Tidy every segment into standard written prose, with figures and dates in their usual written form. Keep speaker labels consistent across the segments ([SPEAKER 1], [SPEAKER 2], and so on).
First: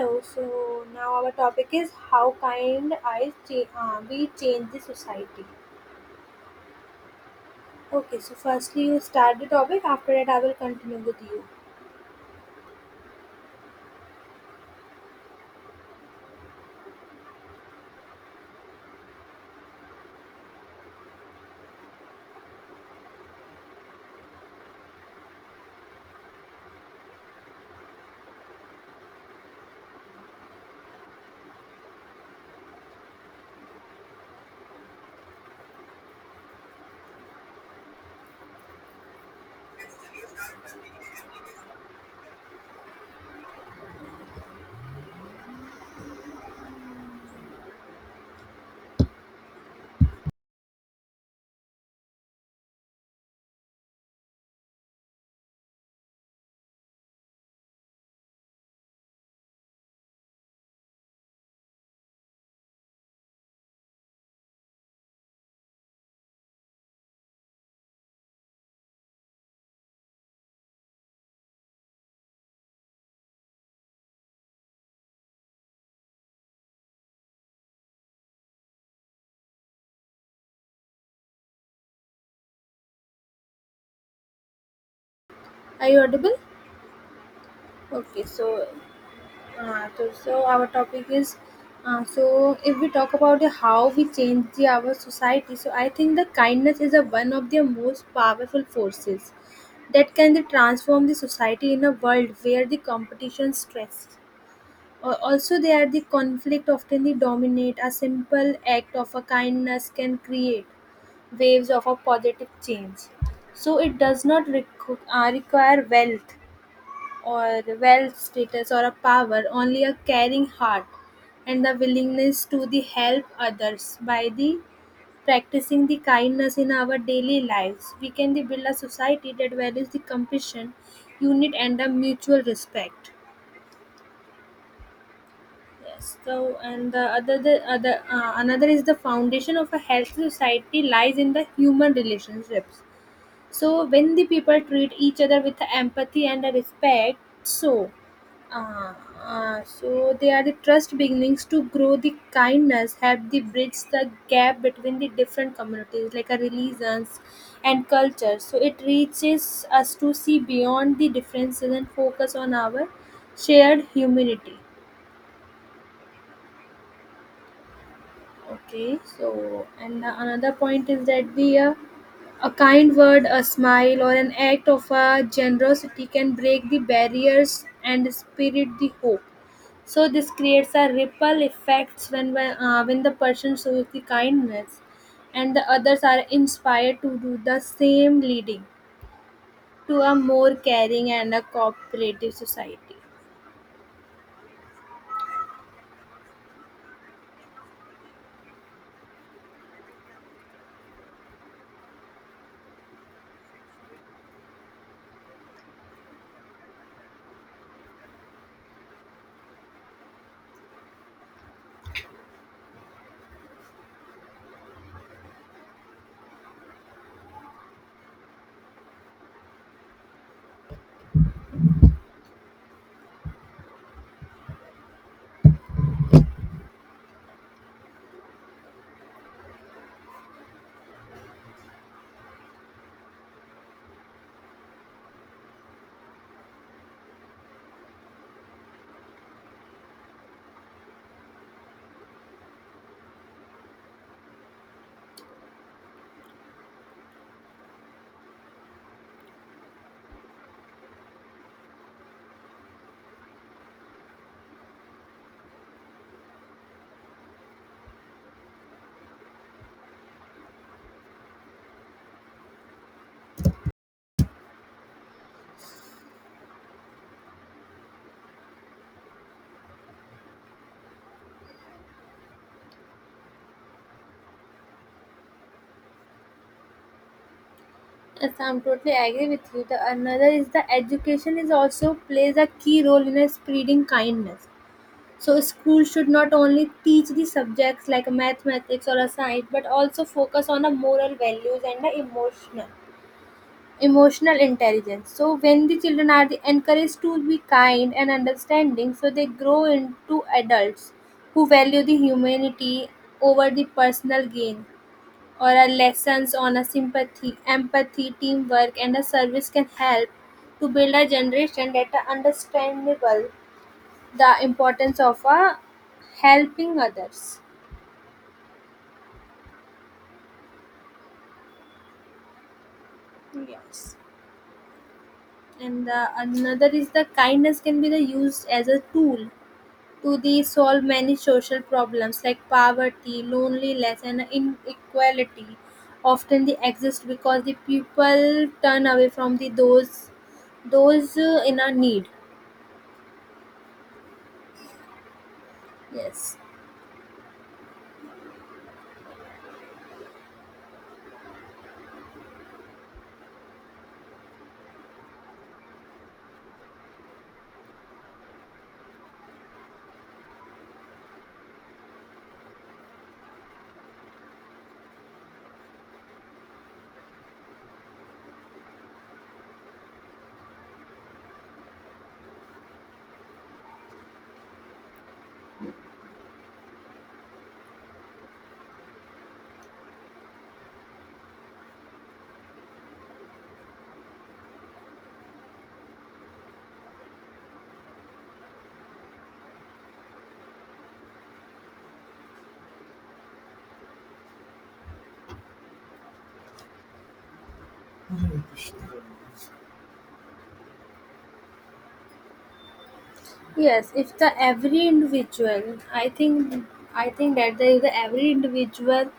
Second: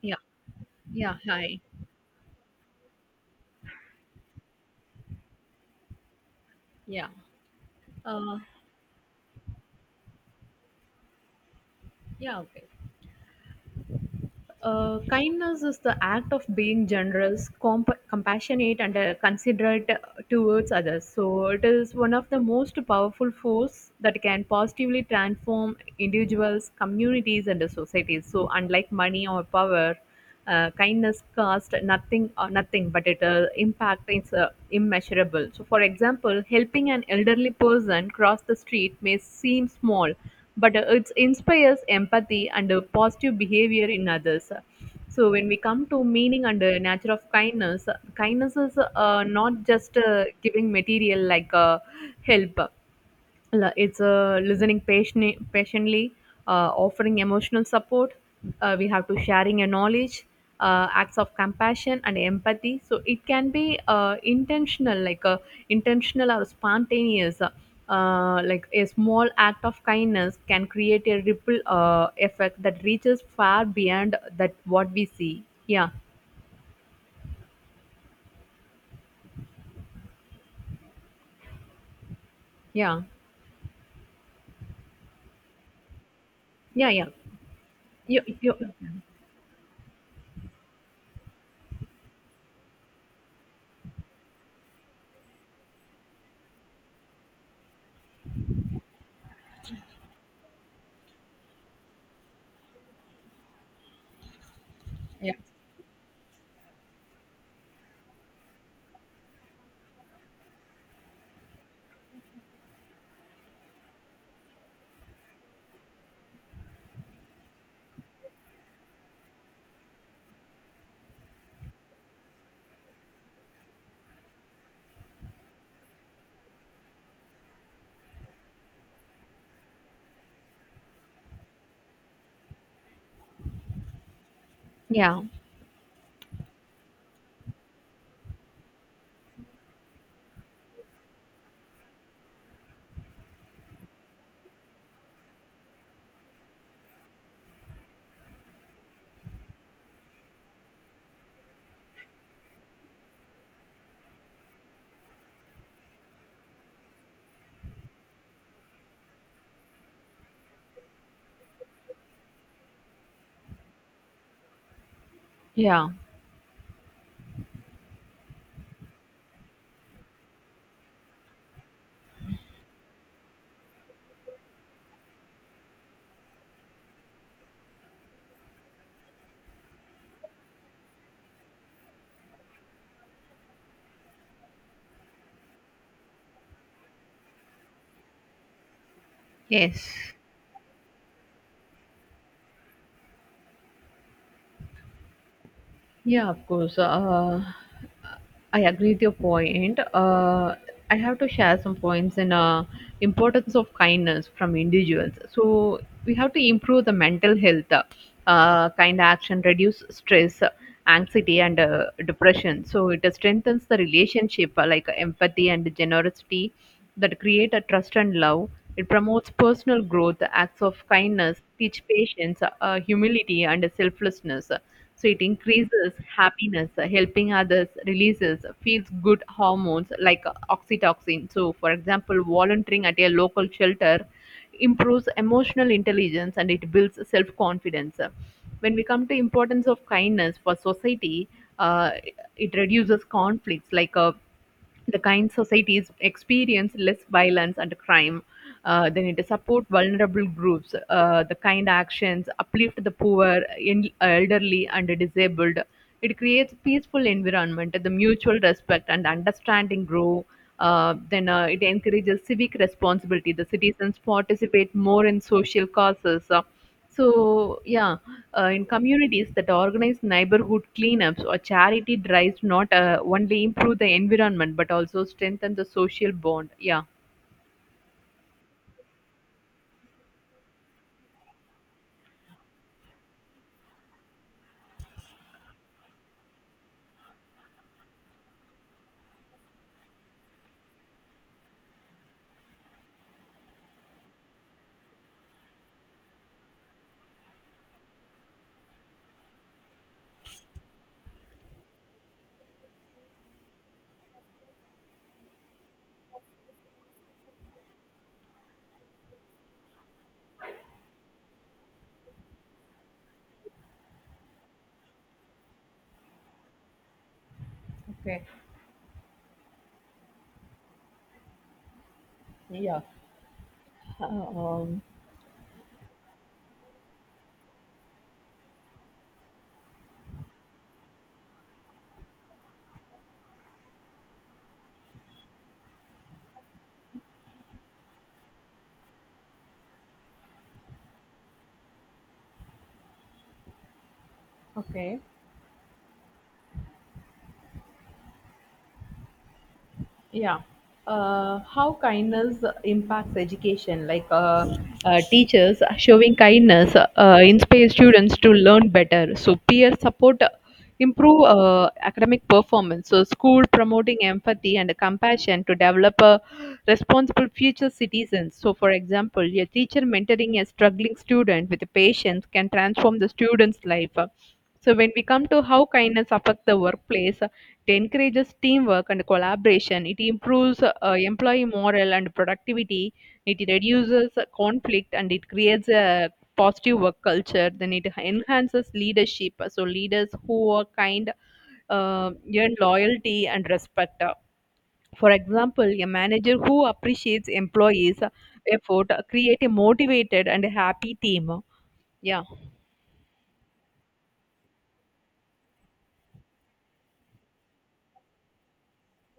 [SPEAKER 1] Yeah,
[SPEAKER 2] so now
[SPEAKER 1] yeah,
[SPEAKER 2] our
[SPEAKER 1] hi.
[SPEAKER 2] topic is how we change the society.
[SPEAKER 1] Yeah,
[SPEAKER 2] Okay, so
[SPEAKER 1] uh,
[SPEAKER 2] firstly you start the topic. After that, I will continue with you.
[SPEAKER 1] yeah, okay. Kindness is the act of being generous, compassionate, and considerate towards others. So it is one of the most powerful force that can positively transform individuals, communities, and the societies. So unlike money or power, kindness costs nothing or nothing, but its impact is immeasurable. So, for example, helping an elderly person cross the street may seem small, but it inspires empathy and positive behavior in others. So when we come to meaning and nature of kindness, kindness is not just giving material like help. It's listening patiently, patiently, offering emotional support, we have to sharing your knowledge, acts of compassion and empathy, so it can be intentional intentional or spontaneous, like a small act of kindness can create a ripple effect that reaches far beyond that what we see. Yeah, yeah,
[SPEAKER 2] Are you audible?
[SPEAKER 1] yeah, yeah. you,
[SPEAKER 2] Okay,
[SPEAKER 1] you,
[SPEAKER 2] so so our topic is so if we talk about the how we change our society. So I think the kindness is a one of the most powerful forces that can transform the society in a world where the competition stress
[SPEAKER 1] yeah,
[SPEAKER 2] Also, they are the conflict often the dominate. A simple act of a kindness can create waves of a positive change. So it does not require wealth or wealth status or a power. Only a caring heart and the willingness to the help others by the practicing the kindness in our daily lives we can the build a society that values the compassion unit and a mutual respect.
[SPEAKER 1] yeah,
[SPEAKER 2] So, and the other, another is the foundation of a healthy society lies in the human relationships. So, when the people treat each other with empathy and respect, so, uh, so they are the trust beginnings to grow. The kindness help the bridge the gap between the different communities, like a religions and culture. So, it reaches us to see beyond the differences and focus on our shared humanity.
[SPEAKER 1] yeah,
[SPEAKER 2] Okay, so and the another point is that the a kind word, a smile, or an act of generosity can break the barriers and spirit the hope. So this creates a ripple effects when when the person shows the kindness, and the others are inspired to do the same, leading to
[SPEAKER 1] yes.
[SPEAKER 2] a more caring and a cooperative society.
[SPEAKER 1] Yeah, of course. I agree with your point. I have to share some points in importance of kindness from individuals. So we have to improve the mental health. Kind action reduce stress, anxiety, and depression. So it strengthens the relationship like empathy and generosity that create a trust and love. It promotes personal growth, acts of kindness, teach patience, humility, and selflessness, so it increases happiness, helping others, releases feels good hormones like oxytocin. So, for example, volunteering at a local shelter improves emotional intelligence and it builds self confidence. When we come to importance of kindness for society, uh, it reduces conflicts like the kind societies experience less violence and crime. They need to support vulnerable groups. The kind actions uplift the poor, in, elderly, and disabled. It creates peaceful environment. The mutual respect and understanding grow. Then it encourages civic responsibility. The citizens participate more in social causes. So, yeah, in communities that organize neighborhood cleanups or charity drives, not only improve the environment but also strengthen the social bond. Yeah.
[SPEAKER 2] Yes, I'm totally agree with you. The another is the education is also plays a key role in spreading kindness. So school should not only teach the subjects like mathematics or a science, but also focus on the moral values and the emotional intelligence. So when the children are the- encouraged to be kind and understanding, so they grow into adults who value the humanity over the personal gain or our lessons on a sympathy, empathy, teamwork, and a service can help to build a generation that are understandable the importance of a helping others.
[SPEAKER 1] Okay. Yeah.
[SPEAKER 2] Yes.
[SPEAKER 1] Um,
[SPEAKER 2] And the, another is the kindness can be the used as a tool to the solve many social problems like poverty, loneliness, and inequality. Often they exist because the people turn away from the those in a need.
[SPEAKER 1] Okay.
[SPEAKER 2] Yes.
[SPEAKER 1] Yeah. How kindness impacts education, like teachers showing kindness inspire students to learn better. So peer support improve academic performance. So school promoting empathy and compassion to develop a responsible future citizens. So for example, a teacher mentoring a struggling student with patience can transform the student's life. So when we come to how kindness affects the workplace, it encourages teamwork and collaboration. It improves employee morale and productivity. It reduces conflict and it creates a positive work culture. Then it enhances leadership. So leaders who are kind earn loyalty and respect. For example, a manager who appreciates employees' effort create a motivated and happy team. Yeah.
[SPEAKER 2] Yes, if the every individual, I think that the, if the every individual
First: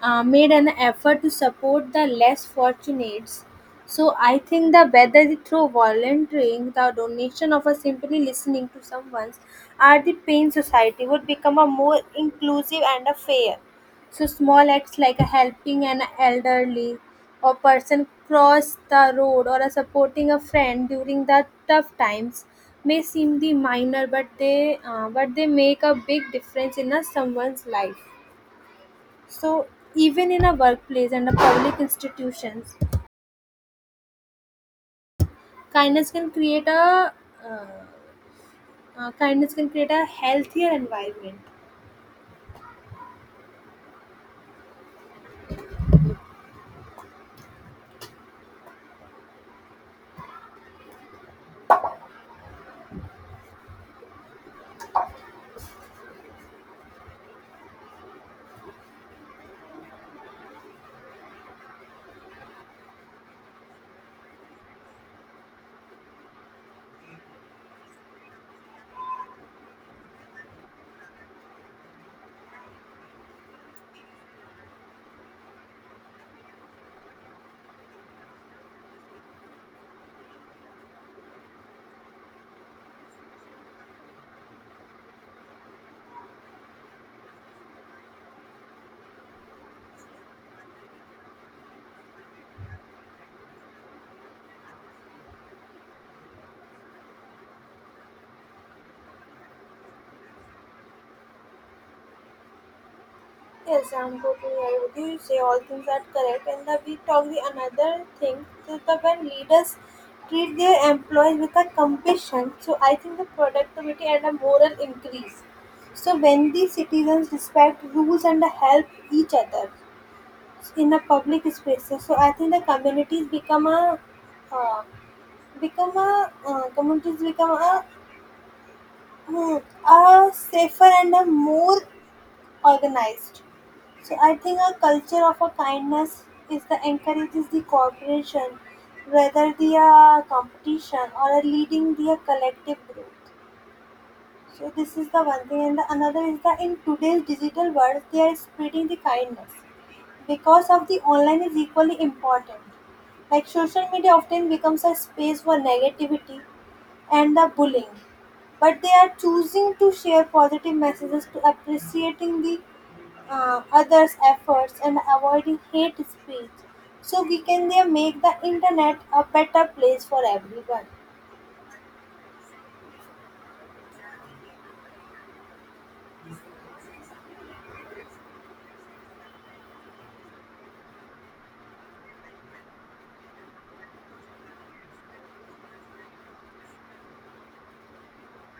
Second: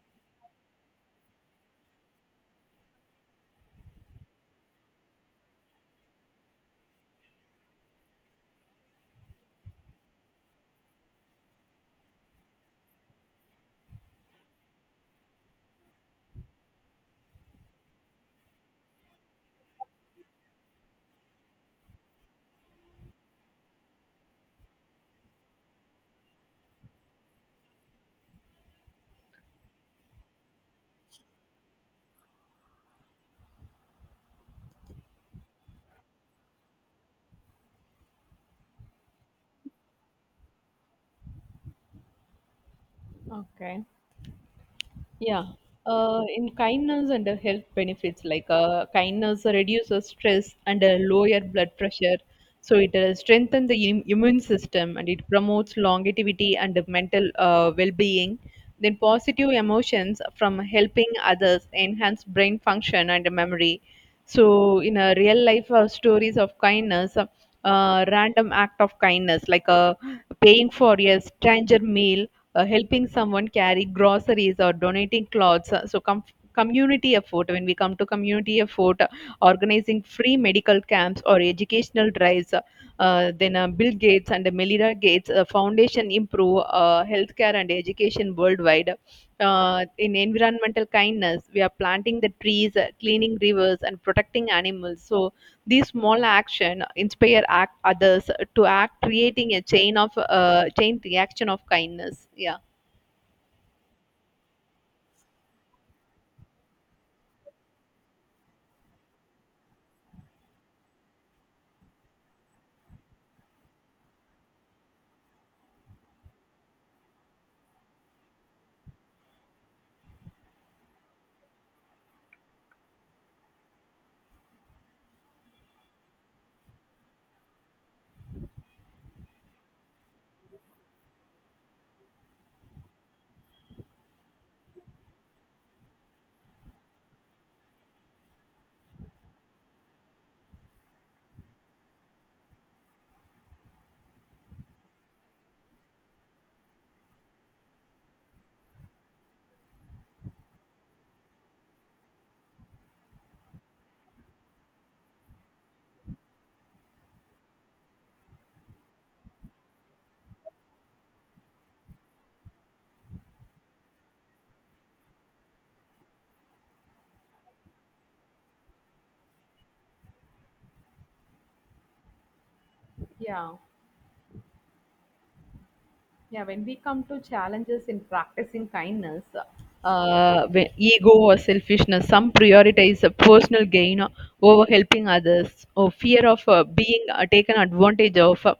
[SPEAKER 2] made an effort to support the less fortunates. So I think the whether they through volunteering, the donation of a simply listening to someone's, or the pain society would become a more inclusive and a fair. So small acts like helping an elderly or person cross the road or supporting a friend during the tough times may seem the minor, but they make a big difference in a someone's life. So even in a workplace and a public institutions, kindness can create a uh, kindness can create a healthier environment.
[SPEAKER 1] Okay. Yeah. In kindness and the health benefits, like kindness reduces stress and lower blood pressure. So it strengthens the immune system and it promotes longevity and the mental well-being. Then positive emotions from helping others enhance brain function and memory. So in a real life, stories of kindness, random act of kindness like paying for a stranger meal, helping someone carry groceries or donating clothes. Community effort, when we come to community effort, organizing free medical camps or educational drives, then Bill Gates and Melinda Gates foundation improve healthcare and education worldwide. In environmental kindness, we are planting the trees, cleaning rivers and protecting animals, so these small action inspire act others to act, creating a chain reaction of kindness. Yeah.
[SPEAKER 2] Yes, I'm totally agree with you. You say all things are correct, and the we talk the another thing. So, the when leaders treat their employees with a compassion. So I think the productivity and a moral increase. So when the citizens respect rules and help each other in the public spaces, so I think the communities become a uh, become a communities become a, hmm, a safer and a more organized. So I think a culture of a kindness is the encourages the cooperation, whether the competition or a leading the collective growth. So this is the one thing, and the another is that in today's digital world, they are spreading the kindness because of the online is equally important. Like social media often becomes a space for negativity and the bullying, but they are choosing to share positive messages to appreciating the others' efforts and avoiding hate speech. So we can there make the internet a better place for everyone.
[SPEAKER 1] Yeah. Yeah, when we come to challenges in practicing kindness, when ego or selfishness, some prioritize personal gain, over helping others, or fear of being taken advantage of,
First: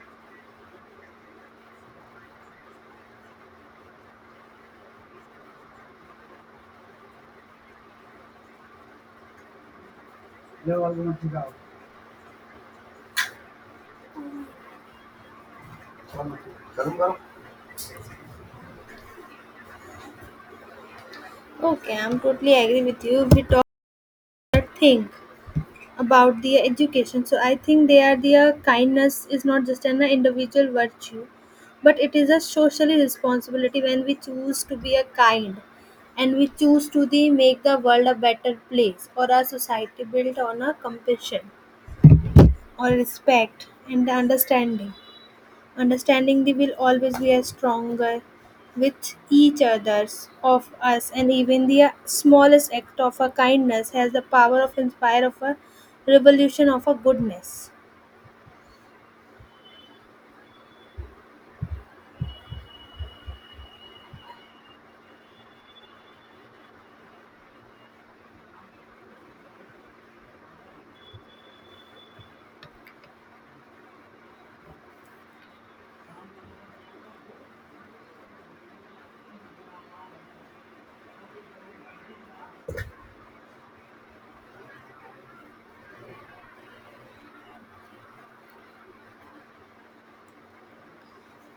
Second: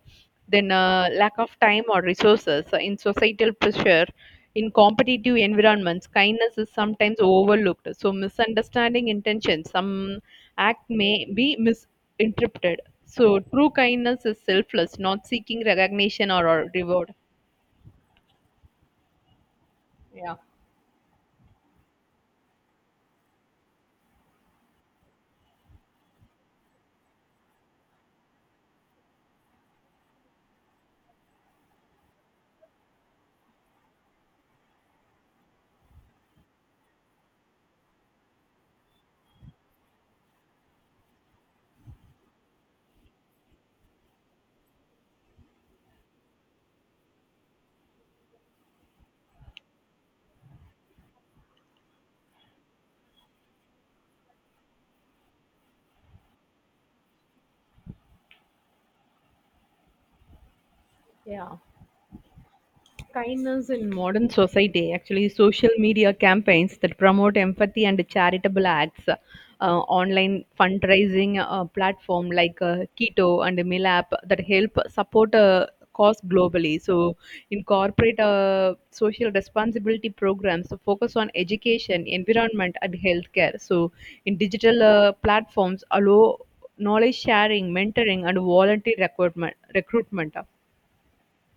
[SPEAKER 1] then lack of time or resources, in societal pressure. In competitive environments, kindness is sometimes overlooked. So, misunderstanding intentions, some act may be misinterpreted. So, true kindness is selfless, not seeking recognition or reward. Yeah,
[SPEAKER 2] Okay, I'm totally agree with you. We talk that thing about the education. So I think they are their kindness is not just an individual virtue, but it is a social responsibility when we choose to be a kind and we choose to the make the world a better place or a society built on a compassion or respect and understanding. Understanding they will always be are stronger with each others of us and even the smallest act of a kindness has the power of inspire of a revolution of a goodness.
[SPEAKER 1] yeah. Kindness in modern society, actually, social media campaigns that promote empathy and charitable acts, online fundraising platform like Keto and Milap that help support a cause globally. So, incorporate social responsibility programs to focus on education, environment, and healthcare. So, in digital platforms, allow knowledge sharing, mentoring, and volunteer recruitment. Recruitment.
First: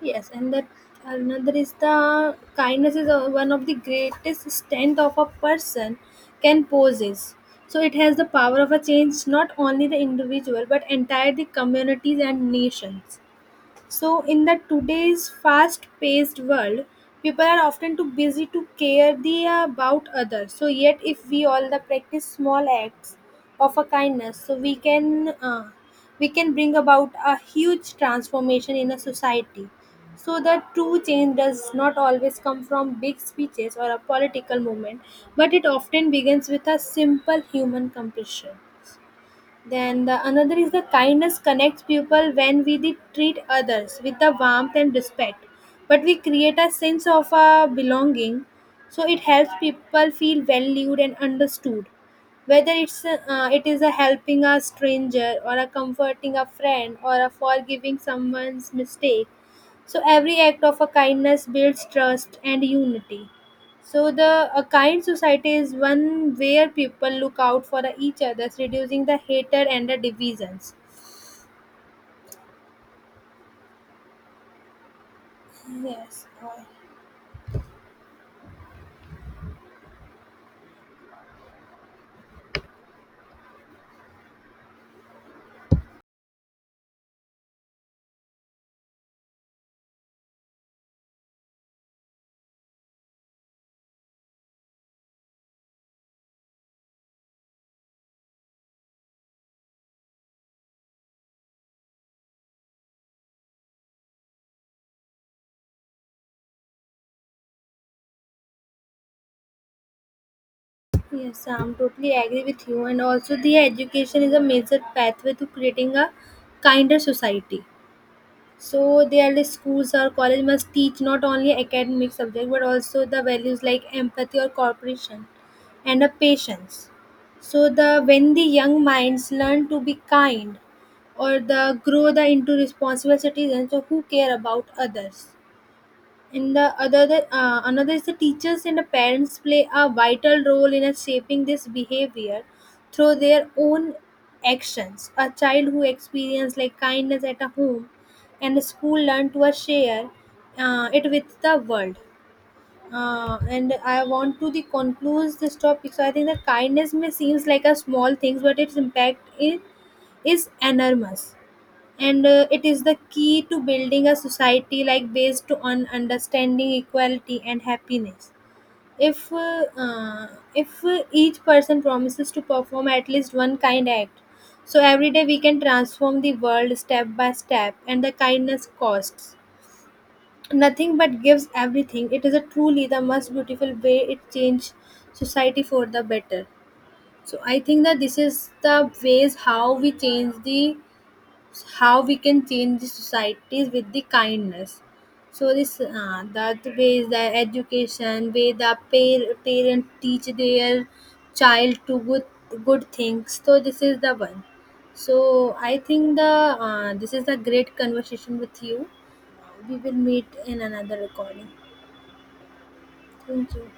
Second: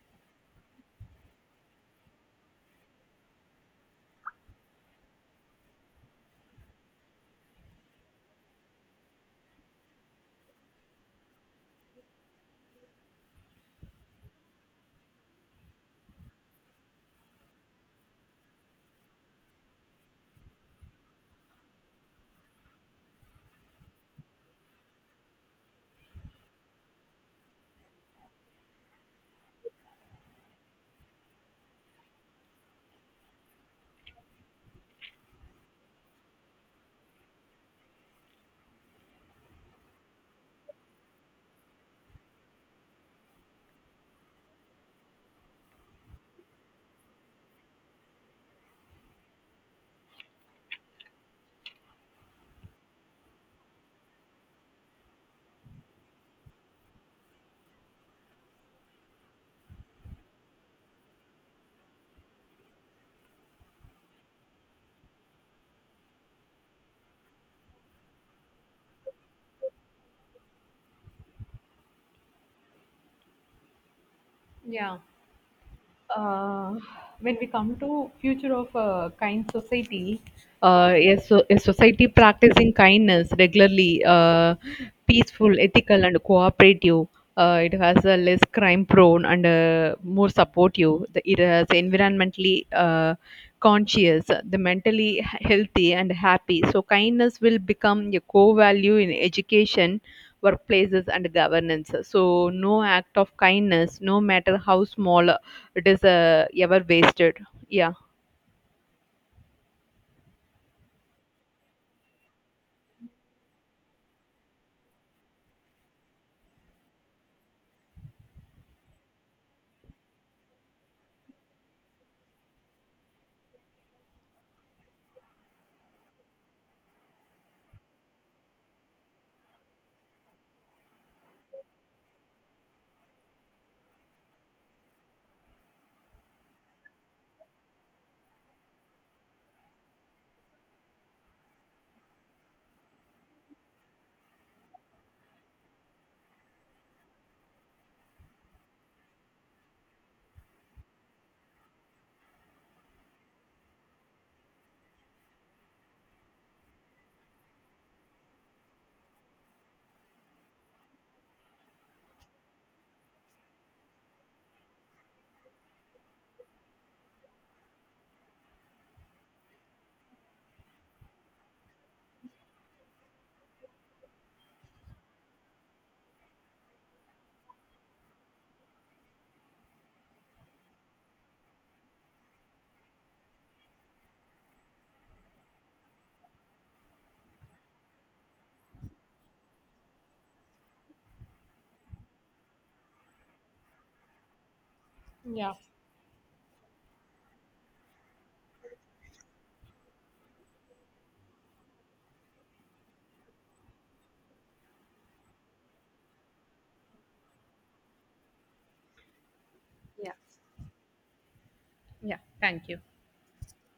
[SPEAKER 2] Yes, and that another is the kindness is one of the greatest strength of a person can possess. So it has the power of a change not only the individual but entire the communities and nations. So, in the today's fast-paced world, people are often too busy to care the about others. So, yet if we all the practice small acts of a kindness, so we can bring about a huge transformation in a society. So, the true change does not always come from big speeches or a political movement, but it often begins with a simple human compassion. Then the another is the kindness connects people when we de- treat others with the warmth and respect. But we create a sense of belonging, so it helps people feel valued and understood. Whether it's a, it is a helping a stranger or a comforting a friend or a forgiving someone's mistake. So every act of a kindness builds trust and unity. So the a kind society is one where people look out for each other, reducing the hatred and the divisions.
[SPEAKER 1] Yeah.
[SPEAKER 2] Yes, I-
[SPEAKER 1] uh, when we come to future of a kind society, a society practicing kindness regularly, peaceful, ethical, and cooperative. It has a less crime prone and more supportive. It has environmentally conscious, the mentally healthy and happy. So kindness will become a core value in education, workplaces, and governance. So no act of kindness, no matter how small, it is ever wasted. Yeah.
[SPEAKER 2] yes, I'm totally agree with you. And also, the education is a major pathway to creating a kinder society. So their like, schools or college must teach not only academic subject but also the values like empathy or cooperation and a patience. So the when the young minds learn to be kind or the grow the into responsible citizens so who care about others and the other, another is the teachers and the parents play a vital role in shaping this behavior through their own actions. A child who experiences like kindness at a home and the school learn to share it with the world. And I want to the conclude this topic. So I think that kindness may seems like a small thing but its is, is enormous and it is the key to building a society like based on understanding equality and happiness. If uh, uh, if uh, each person promises to perform at least one kind act so every day we can transform the world step by step and the kindness costs nothing but gives everything. It is a truly the most beautiful way it change society for the better. So I think that this is the ways how we change the how we can change the societies with the kindness.
[SPEAKER 1] Yeah.
[SPEAKER 2] So this that way is the education way. The parent teach their child to good things. So this is the one. So I think the this is a great conversation with you. We will
[SPEAKER 1] Yeah.
[SPEAKER 2] meet in another recording.
[SPEAKER 1] Yeah. Thank you.
[SPEAKER 2] Thank you.